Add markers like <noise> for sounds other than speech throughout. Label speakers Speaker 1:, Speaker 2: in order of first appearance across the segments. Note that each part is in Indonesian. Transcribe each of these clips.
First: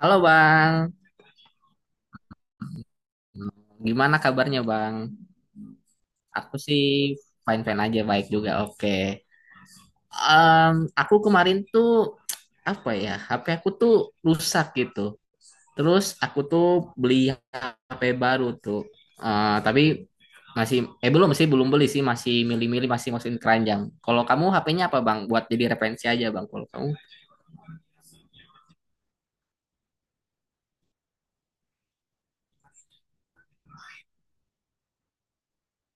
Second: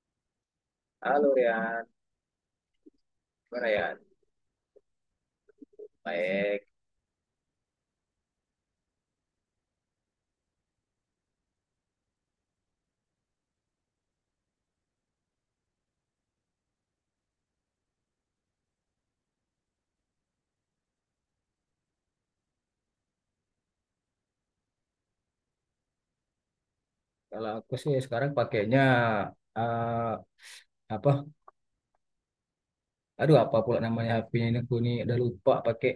Speaker 1: Halo Bang,
Speaker 2: Halo Rian, gimana Rian?
Speaker 1: gimana kabarnya Bang? Aku
Speaker 2: Baik.
Speaker 1: sih fine-fine aja, baik juga, oke. Em, aku kemarin tuh, apa ya, HP aku tuh rusak gitu. Terus aku tuh beli HP baru tuh. Eh, tapi masih, eh belum sih, belum beli sih, masih milih-milih, masih masukin keranjang. Kalau kamu HP-nya apa Bang? Buat jadi referensi aja Bang, kalau kamu.
Speaker 2: Kalau aku sih sekarang pakainya eh, apa? Aduh apa pula namanya HP-nya ini aku nih udah lupa pakai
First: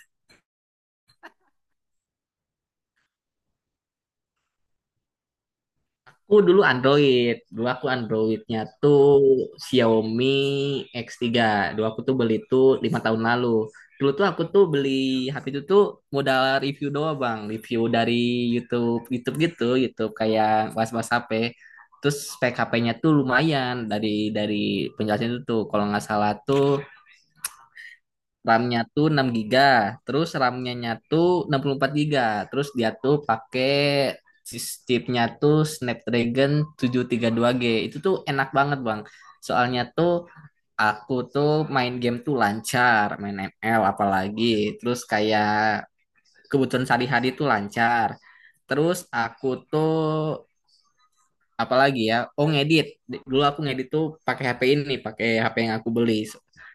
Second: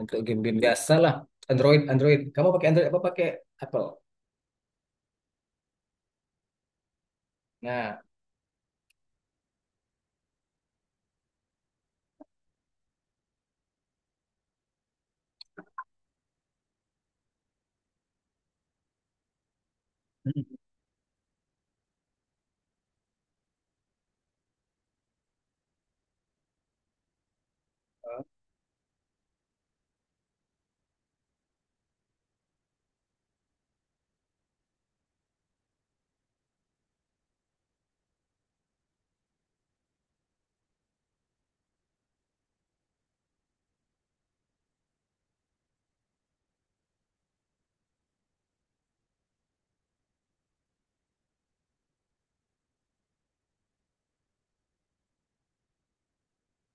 Speaker 2: untuk game-game biasa lah. Android, Android. Kamu pakai Android apa pakai Apple?
Speaker 1: Aku dulu Android, dulu aku
Speaker 2: Nah.
Speaker 1: Androidnya tuh Xiaomi X3. Dulu aku tuh beli tuh 5 tahun lalu. Dulu tuh aku tuh beli HP itu tuh modal review doang bang, review dari YouTube, YouTube gitu, YouTube
Speaker 2: Hmm.
Speaker 1: kayak was-was HP. Terus spek HP-nya tuh lumayan dari penjelasan itu tuh, kalau nggak salah tuh RAM-nya tuh 6 giga, terus RAM-nya tuh 64 giga, terus dia tuh pakai chipnya tuh Snapdragon 732G. Itu tuh enak banget, Bang. Soalnya tuh aku tuh main game tuh lancar, main ML apalagi, terus kayak kebutuhan sehari-hari tuh lancar. Terus aku tuh apalagi ya oh ngedit dulu aku ngedit tuh pakai HP ini pakai HP yang aku beli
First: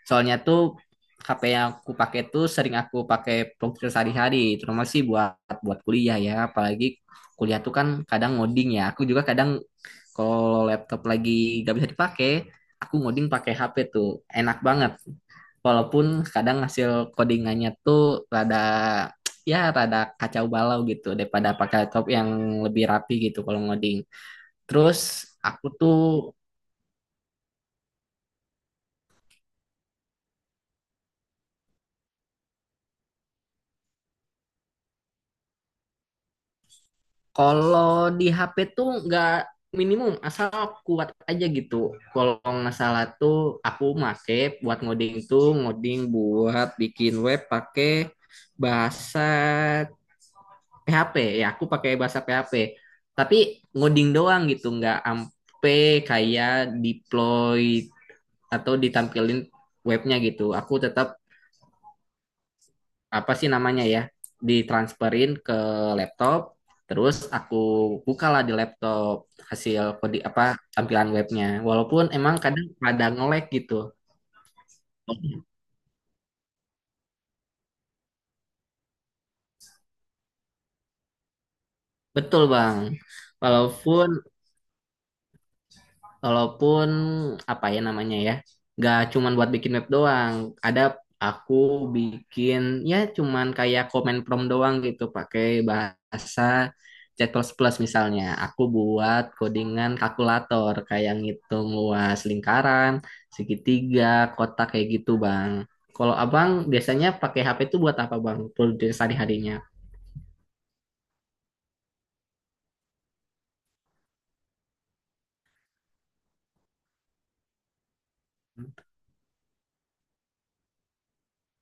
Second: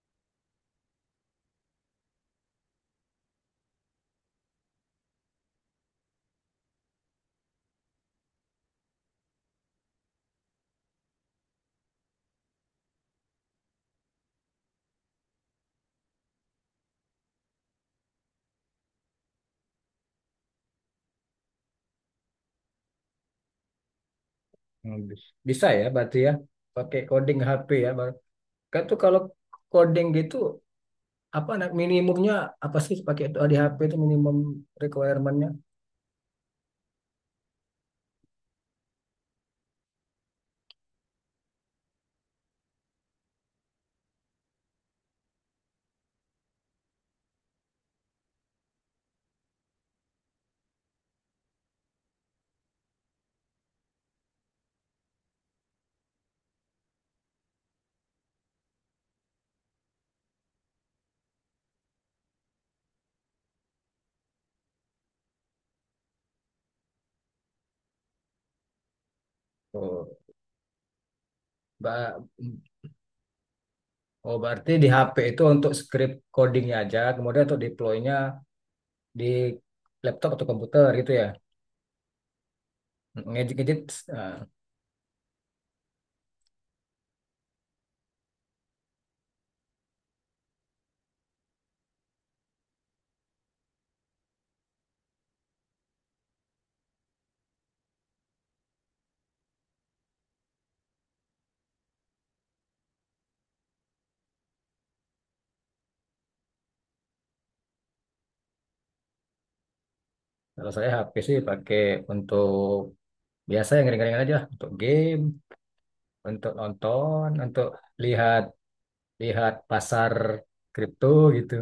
Speaker 1: soalnya tuh HP yang aku pakai tuh sering aku pakai produktif sehari-hari terutama sih buat buat kuliah ya apalagi kuliah tuh kan kadang ngoding ya aku juga kadang kalau laptop lagi gak bisa dipakai aku ngoding pakai HP tuh enak banget walaupun kadang hasil codingannya tuh rada ya rada kacau balau gitu daripada pakai laptop yang lebih rapi gitu kalau ngoding. Terus aku
Speaker 2: bisa ya
Speaker 1: tuh
Speaker 2: berarti ya pakai coding HP ya. Baru. Kan tuh kalau coding gitu apa nah, minimumnya apa sih pakai itu di HP itu minimum requirement-nya?
Speaker 1: kalau di HP tuh nggak minimum asal kuat aja gitu. Kalau nggak salah tuh aku make buat ngoding tuh ngoding buat bikin web pakai bahasa PHP. Ya aku pakai bahasa PHP. Tapi ngoding doang gitu nggak ampe kayak deploy atau ditampilin webnya gitu. Aku tetap apa sih namanya ya ditransferin ke laptop terus aku bukalah di laptop hasil
Speaker 2: Oh,
Speaker 1: kode apa tampilan webnya walaupun
Speaker 2: Mbak.
Speaker 1: emang kadang pada nge-lag gitu
Speaker 2: Oh, berarti di HP itu untuk script codingnya aja, kemudian untuk deploy-nya di laptop atau komputer gitu ya.
Speaker 1: betul bang
Speaker 2: Ngedit-ngedit,
Speaker 1: walaupun
Speaker 2: nah,
Speaker 1: Walaupun apa ya namanya ya, nggak cuman buat bikin web doang. Ada aku bikin ya cuman kayak komen prompt doang gitu pakai bahasa C++ plus misalnya. Aku buat codingan kalkulator kayak ngitung luas lingkaran, segitiga, kotak kayak gitu, Bang. Kalau Abang biasanya pakai HP itu buat apa, Bang? Produksi sehari-harinya.
Speaker 2: kalau saya HP sih pakai untuk biasa yang ringan-ringan aja, untuk game, untuk nonton, untuk lihat lihat pasar kripto gitu.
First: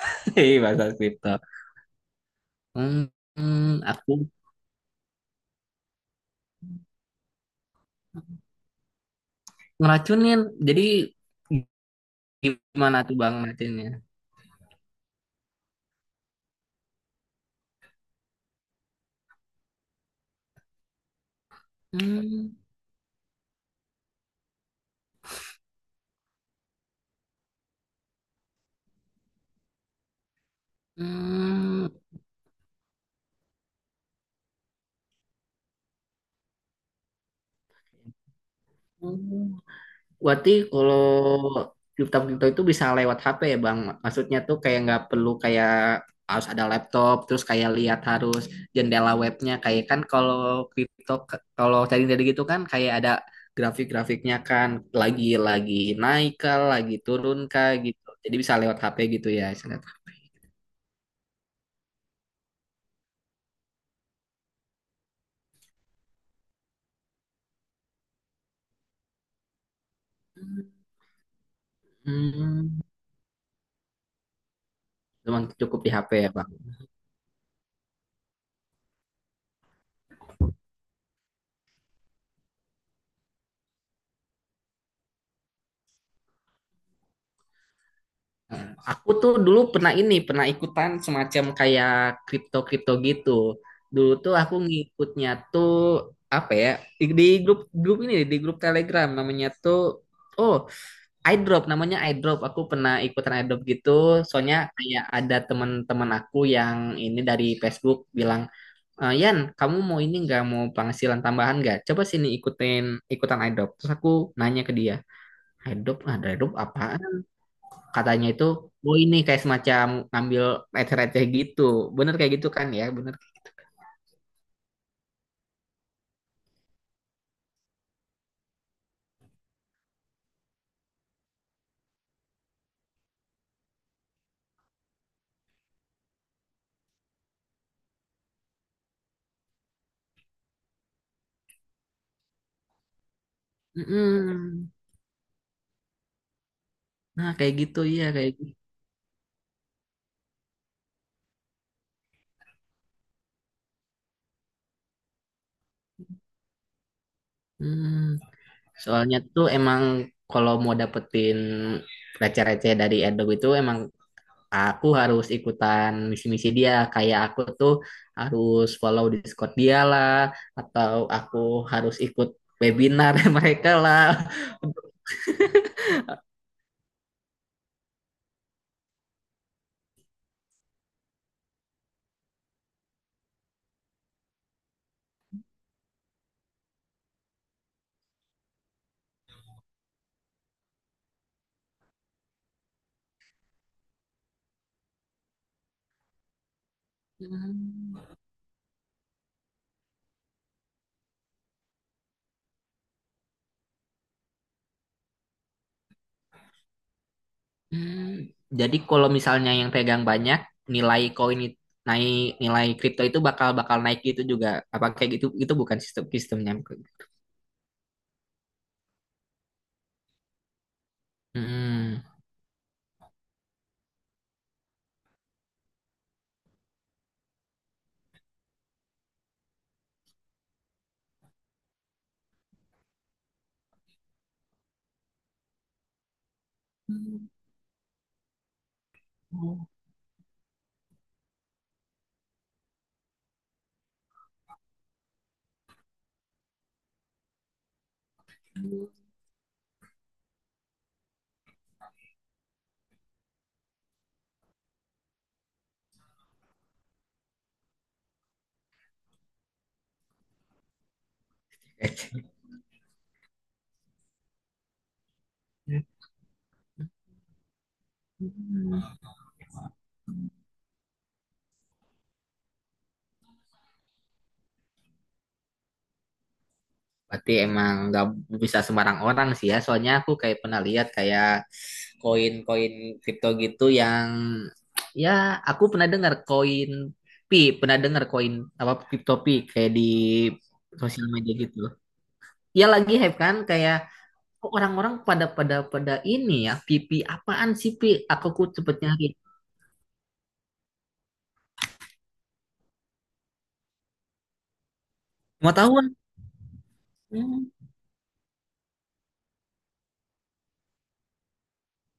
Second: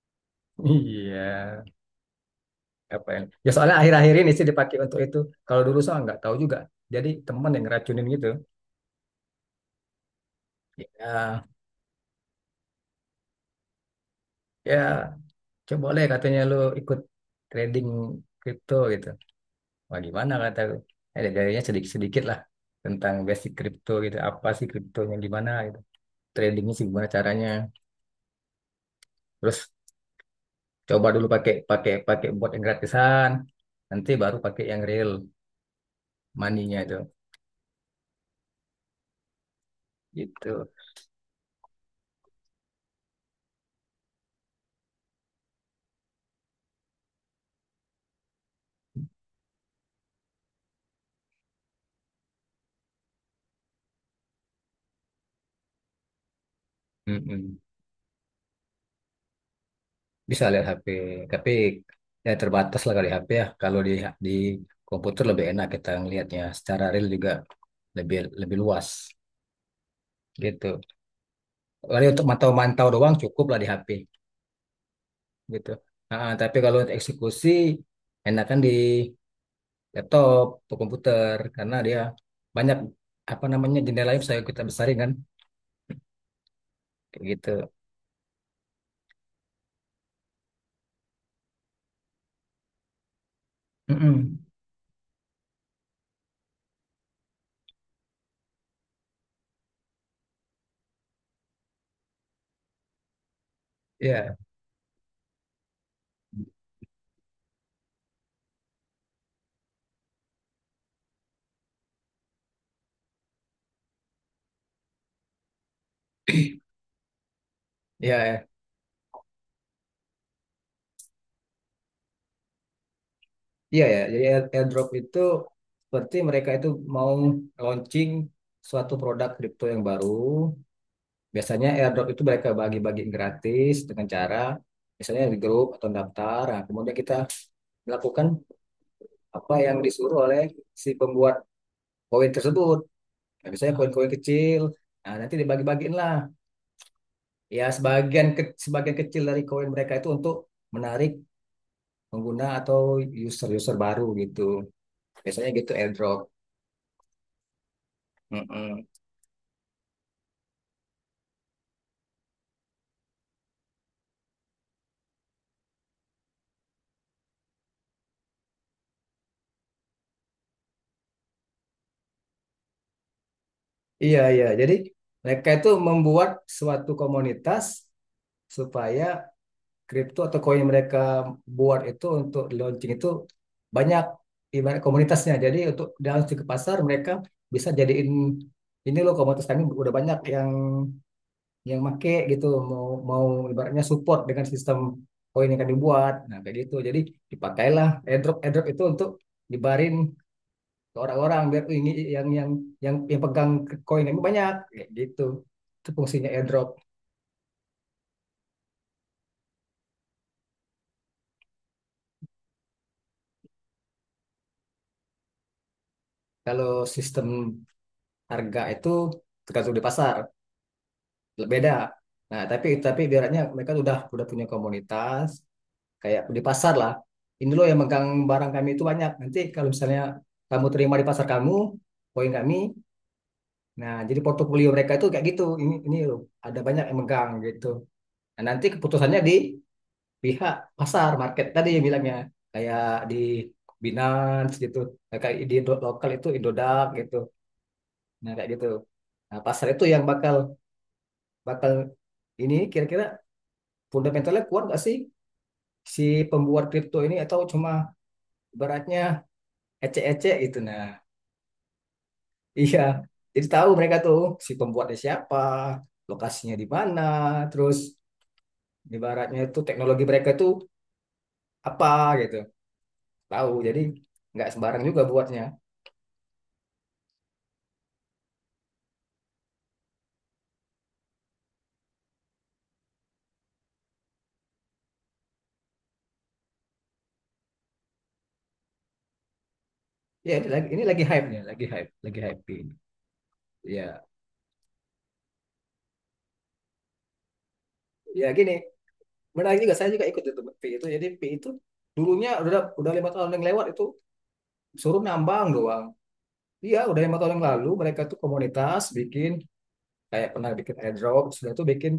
Speaker 1: <laughs> Hei,
Speaker 2: <laughs>
Speaker 1: bahasa kripto.
Speaker 2: Iya, apa
Speaker 1: Hmm,
Speaker 2: yang? Ya
Speaker 1: hmm,
Speaker 2: soalnya
Speaker 1: aku
Speaker 2: akhir-akhir ini sih dipakai untuk itu. Kalau dulu saya nggak tahu juga. Jadi teman yang ngeracunin gitu.
Speaker 1: ngeracunin. Jadi
Speaker 2: Ya,
Speaker 1: gimana tuh Bang Martinnya?
Speaker 2: ya, coba boleh katanya lu ikut trading kripto gitu. Wah gimana kata gue. Eh, jadinya sedikit-sedikit lah
Speaker 1: Hmm,
Speaker 2: tentang basic kripto gitu. Apa sih kriptonya gimana gitu. Tradingnya sih gimana caranya. Terus coba dulu pakai
Speaker 1: hmm,
Speaker 2: pakai pakai buat yang gratisan. Nanti baru pakai yang real money-nya itu.
Speaker 1: hmm.
Speaker 2: Gitu.
Speaker 1: Berarti kalau kripto-kripto itu bisa lewat HP ya Bang? Maksudnya tuh kayak nggak perlu kayak harus ada laptop, terus kayak lihat harus jendela webnya. Kayak kan kalau kripto, kalau trading dari gitu kan kayak ada grafik-grafiknya kan lagi-lagi naik kah, lagi turun
Speaker 2: Mm-mm.
Speaker 1: kah gitu. Jadi bisa lewat HP gitu ya, istilahnya.
Speaker 2: Bisa lihat HP. Tapi ya terbatas lah kali HP ya. Kalau di komputer lebih enak kita ngelihatnya. Secara real juga lebih lebih luas gitu. Paling untuk
Speaker 1: Hmm,
Speaker 2: mantau-mantau doang cukup lah di HP
Speaker 1: cuman
Speaker 2: gitu.
Speaker 1: cukup di HP
Speaker 2: Ah,
Speaker 1: ya Bang.
Speaker 2: tapi kalau untuk eksekusi enakan di laptop atau komputer karena dia banyak apa namanya jendela yang bisa kita besarin kan kayak gitu.
Speaker 1: Aku tuh dulu pernah ini, pernah ikutan semacam kayak kripto-kripto gitu. Dulu tuh
Speaker 2: Mm-mm.
Speaker 1: aku ngikutnya tuh apa ya? Di grup grup ini di grup Telegram namanya tuh oh, iDrop namanya iDrop. Aku pernah ikutan iDrop gitu.
Speaker 2: Iya,
Speaker 1: Soalnya kayak ada teman-teman aku yang ini dari Facebook bilang, "Eh, Yan, kamu mau ini nggak mau penghasilan tambahan nggak? Coba sini ikutin ikutan iDrop." Terus aku nanya ke dia, "iDrop, ada iDrop apa?" Katanya
Speaker 2: iya,
Speaker 1: itu oh ini kayak semacam ngambil receh-receh gitu bener kayak gitu kan ya bener.
Speaker 2: iya, ya. Jadi airdrop itu seperti mereka itu mau launching suatu produk kripto yang baru. Biasanya airdrop itu mereka bagi-bagi gratis dengan cara misalnya di grup atau daftar. Nah, kemudian kita melakukan apa yang disuruh oleh si pembuat koin tersebut. Nah, misalnya koin-koin kecil,
Speaker 1: Mm-mm.
Speaker 2: nah nanti dibagi-bagiin lah.
Speaker 1: Nah kayak
Speaker 2: Ya
Speaker 1: gitu iya kayak gitu.
Speaker 2: sebagian kecil dari koin mereka itu untuk menarik pengguna atau user-user baru gitu. Biasanya gitu airdrop.
Speaker 1: Mm.
Speaker 2: Mm-mm.
Speaker 1: Soalnya tuh emang kalau mau dapetin receh-receh dari Adobe itu emang aku harus ikutan misi-misi dia kayak aku tuh harus follow Discord dia lah atau aku harus ikut webinar <laughs> mereka lah.
Speaker 2: Iya, iya. Jadi mereka itu membuat suatu komunitas supaya kripto atau koin yang mereka buat itu untuk launching itu banyak ibarat komunitasnya. Jadi untuk di launching ke pasar mereka bisa jadiin ini loh komunitas kami udah banyak yang make gitu, mau mau ibaratnya support dengan sistem koin yang kami buat. Nah, kayak gitu. Jadi dipakailah
Speaker 1: Mm.
Speaker 2: airdrop airdrop itu untuk dibarin ke orang-orang biar ini yang yang yang pegang koin kami banyak kayak gitu. Itu fungsinya airdrop.
Speaker 1: Hmm, jadi kalau misalnya yang pegang banyak, nilai koin naik, nilai kripto itu bakal bakal naik gitu juga. Apa kayak gitu? Itu bukan sistem sistemnya.
Speaker 2: Kalau sistem harga itu tergantung di pasar. Beda.
Speaker 1: Hmm.
Speaker 2: Nah, tapi ibaratnya mereka udah punya komunitas kayak di pasar lah. Ini loh yang megang barang kami itu banyak. Nanti kalau misalnya kamu terima di pasar kamu, poin kami. Nah, jadi portofolio mereka itu kayak gitu. Ini loh, ada banyak yang
Speaker 1: Hmm.
Speaker 2: megang gitu. Nah, nanti keputusannya di pihak pasar market tadi yang bilangnya kayak di Binance gitu. Nah, kayak di lokal itu Indodax gitu. Nah, kayak gitu. Nah, pasar itu yang bakal bakal ini kira-kira fundamentalnya kuat nggak sih si pembuat kripto ini atau cuma ibaratnya ecek-ecek gitu, nah. <laughs> Iya, jadi tahu mereka tuh si pembuatnya siapa, lokasinya di mana, terus ibaratnya itu teknologi mereka itu apa gitu tahu. Jadi nggak sembarang juga buatnya.
Speaker 1: Berarti emang nggak bisa sembarang orang sih ya. Soalnya aku kayak pernah lihat kayak koin-koin kripto gitu yang ya aku pernah dengar koin pi, pernah dengar koin apa kripto pi kayak di
Speaker 2: Ya, ini lagi
Speaker 1: sosial
Speaker 2: hype
Speaker 1: media
Speaker 2: nya,
Speaker 1: gitu.
Speaker 2: lagi hype, lagi hype
Speaker 1: Ya
Speaker 2: ini.
Speaker 1: lagi hype kan kayak
Speaker 2: Ya,
Speaker 1: kok orang-orang pada pada pada ini ya pipi apaan sih pi
Speaker 2: ya,
Speaker 1: aku ku
Speaker 2: gini,
Speaker 1: cepet nyari
Speaker 2: menarik juga, saya juga ikut itu p itu. Jadi p itu dulunya udah 5 tahun yang lewat itu suruh nambang
Speaker 1: mau tahu
Speaker 2: doang.
Speaker 1: kan.
Speaker 2: Iya, udah 5 tahun yang
Speaker 1: Hmm.
Speaker 2: lalu mereka tuh komunitas bikin kayak pernah bikin airdrop, sudah tuh bikin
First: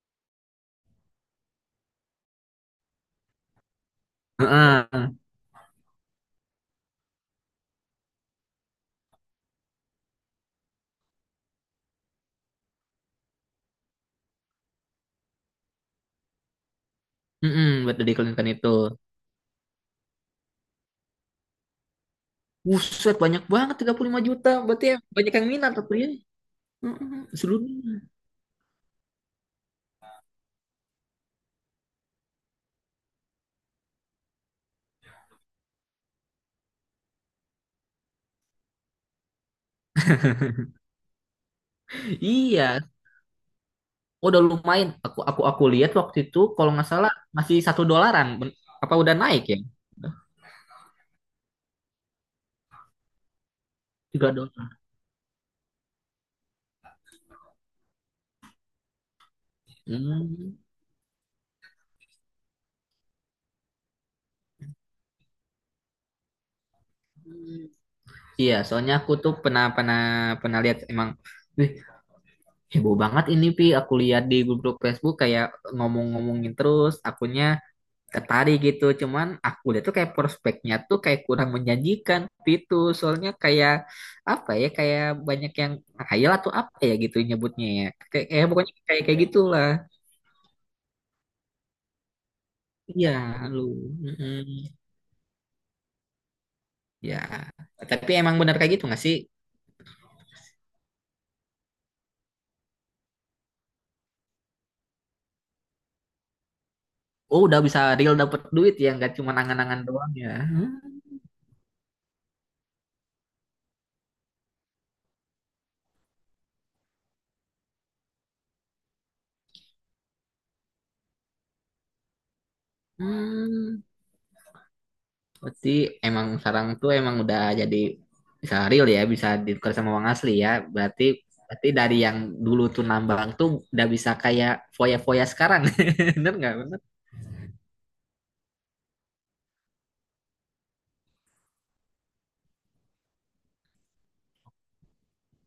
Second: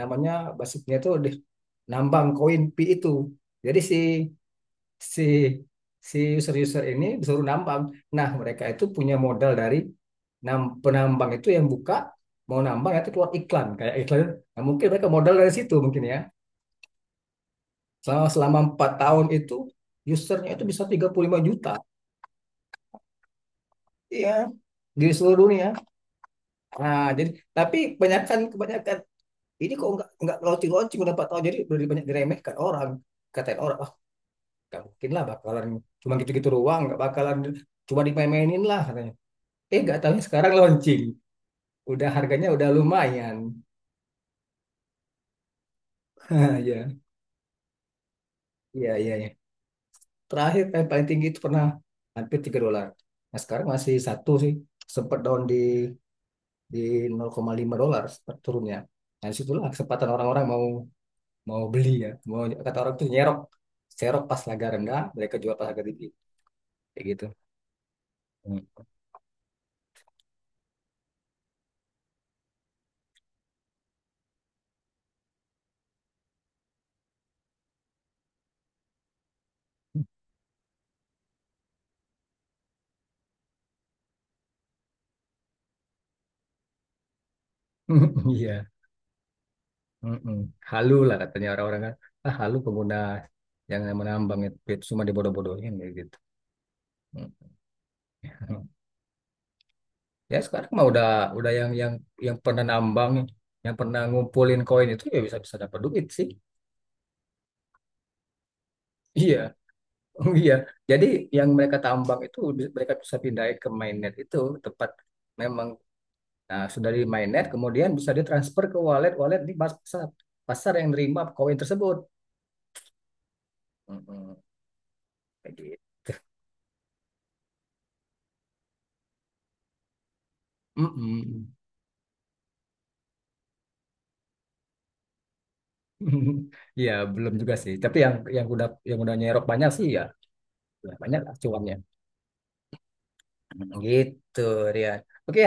Speaker 2: namanya basicnya tuh nambang koin P itu. Jadi si
Speaker 1: Heeh.
Speaker 2: si si user-user ini disuruh nambang. Nah, mereka itu punya modal dari penambang itu yang buka mau nambang nanti keluar iklan kayak iklan. Nah, mungkin mereka modal dari situ mungkin ya.
Speaker 1: Buat
Speaker 2: Selama
Speaker 1: diiklankan
Speaker 2: selama
Speaker 1: itu
Speaker 2: 4 tahun itu usernya itu bisa 35 juta.
Speaker 1: buset banyak banget 35
Speaker 2: Iya,
Speaker 1: juta berarti ya
Speaker 2: di
Speaker 1: banyak
Speaker 2: seluruh
Speaker 1: yang
Speaker 2: dunia.
Speaker 1: minat tuh ya.
Speaker 2: Nah,
Speaker 1: Mm-mm,
Speaker 2: jadi tapi
Speaker 1: seluruhnya.
Speaker 2: kebanyakan kebanyakan ini kok nggak launching-launching udah 4 tahun, jadi lebih banyak diremehkan orang, katain orang, wah nggak mungkin lah bakalan cuma gitu-gitu doang, nggak bakalan, cuma dimain-mainin lah katanya. Eh nggak tahunya sekarang launching, udah harganya udah
Speaker 1: Iya
Speaker 2: lumayan. <laughs>
Speaker 1: udah lumayan aku lihat waktu itu
Speaker 2: Ah,
Speaker 1: kalau
Speaker 2: ya,
Speaker 1: nggak salah masih 1 dolaran.
Speaker 2: iya,
Speaker 1: Apa
Speaker 2: iya,
Speaker 1: udah
Speaker 2: iya.
Speaker 1: naik ya?
Speaker 2: Terakhir yang paling tinggi itu pernah hampir 3 dolar, nah sekarang masih satu
Speaker 1: tiga
Speaker 2: sih.
Speaker 1: dolar
Speaker 2: Sempat down di di 0,5 dolar sempat turunnya. Nah disitulah kesempatan orang-orang
Speaker 1: Hmm.
Speaker 2: mau mau beli, ya mau, kata orang tuh nyerok, serok pas harga rendah mereka jual pas harga tinggi kayak gitu.
Speaker 1: Iya,
Speaker 2: Mm.
Speaker 1: soalnya aku tuh pernah pernah pernah lihat emang, wih. Heboh banget ini Pi, aku lihat di grup-grup Facebook kayak ngomong-ngomongin terus, akunya tertarik gitu. Cuman aku lihat tuh kayak prospeknya tuh kayak kurang menjanjikan itu. Soalnya kayak apa ya, kayak banyak yang khayal atau apa ya gitu nyebutnya ya. Kayak,
Speaker 2: <laughs>
Speaker 1: kayak
Speaker 2: Iya.
Speaker 1: pokoknya kayak kayak gitulah.
Speaker 2: Mm-mm. Halu lah katanya orang-orang kan. Ah, halu pengguna
Speaker 1: Iya, lu.
Speaker 2: yang menambang itu
Speaker 1: Mm-mm.
Speaker 2: cuma dibodoh-bodohin kayak gitu.
Speaker 1: Ya,
Speaker 2: Mm.
Speaker 1: tapi emang bener kayak gitu nggak sih?
Speaker 2: Ya sekarang mah udah yang yang pernah nambang, yang pernah ngumpulin koin itu ya bisa-bisa dapat duit sih.
Speaker 1: Oh, udah bisa real dapet duit ya, nggak cuma
Speaker 2: Iya,
Speaker 1: angan-angan doang ya.
Speaker 2: <laughs> iya. Jadi yang mereka tambang itu mereka bisa pindahin ke mainnet itu tempat memang. Nah, sudah di mainnet kemudian bisa ditransfer ke wallet-wallet di pasar pasar yang nerima koin tersebut.
Speaker 1: Hmm.
Speaker 2: Mm-mm. Kayak
Speaker 1: Berarti
Speaker 2: gitu.
Speaker 1: emang sarang tuh emang udah jadi bisa real ya, bisa ditukar sama uang asli ya. Berarti
Speaker 2: Mm-mm.
Speaker 1: berarti dari yang dulu tuh nambang tuh udah bisa kayak foya-foya sekarang. <laughs> Bener
Speaker 2: <laughs>
Speaker 1: nggak? Bener.
Speaker 2: Ya belum juga sih. Tapi yang udah nyerok banyak sih ya, ya banyak lah cuannya. Gitu, Rian. Oke,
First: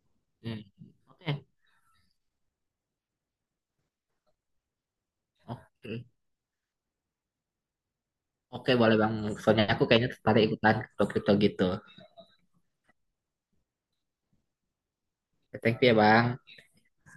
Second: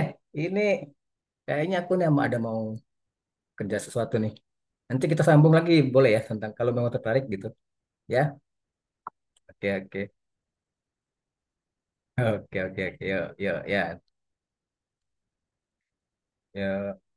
Speaker 2: ini
Speaker 1: Hmm. Oke.
Speaker 2: kayaknya aku nih ada mau kerja sesuatu nih. Nanti kita sambung lagi
Speaker 1: Oke.
Speaker 2: boleh ya tentang kalau memang tertarik gitu, ya.
Speaker 1: Oke boleh bang. Soalnya
Speaker 2: Oke,
Speaker 1: aku
Speaker 2: oke.
Speaker 1: kayaknya tertarik ikutan kripto-kripto gitu.
Speaker 2: Oke, oke, oke. Yuk, yuk, ya.
Speaker 1: Thank you ya bang.
Speaker 2: Yuk.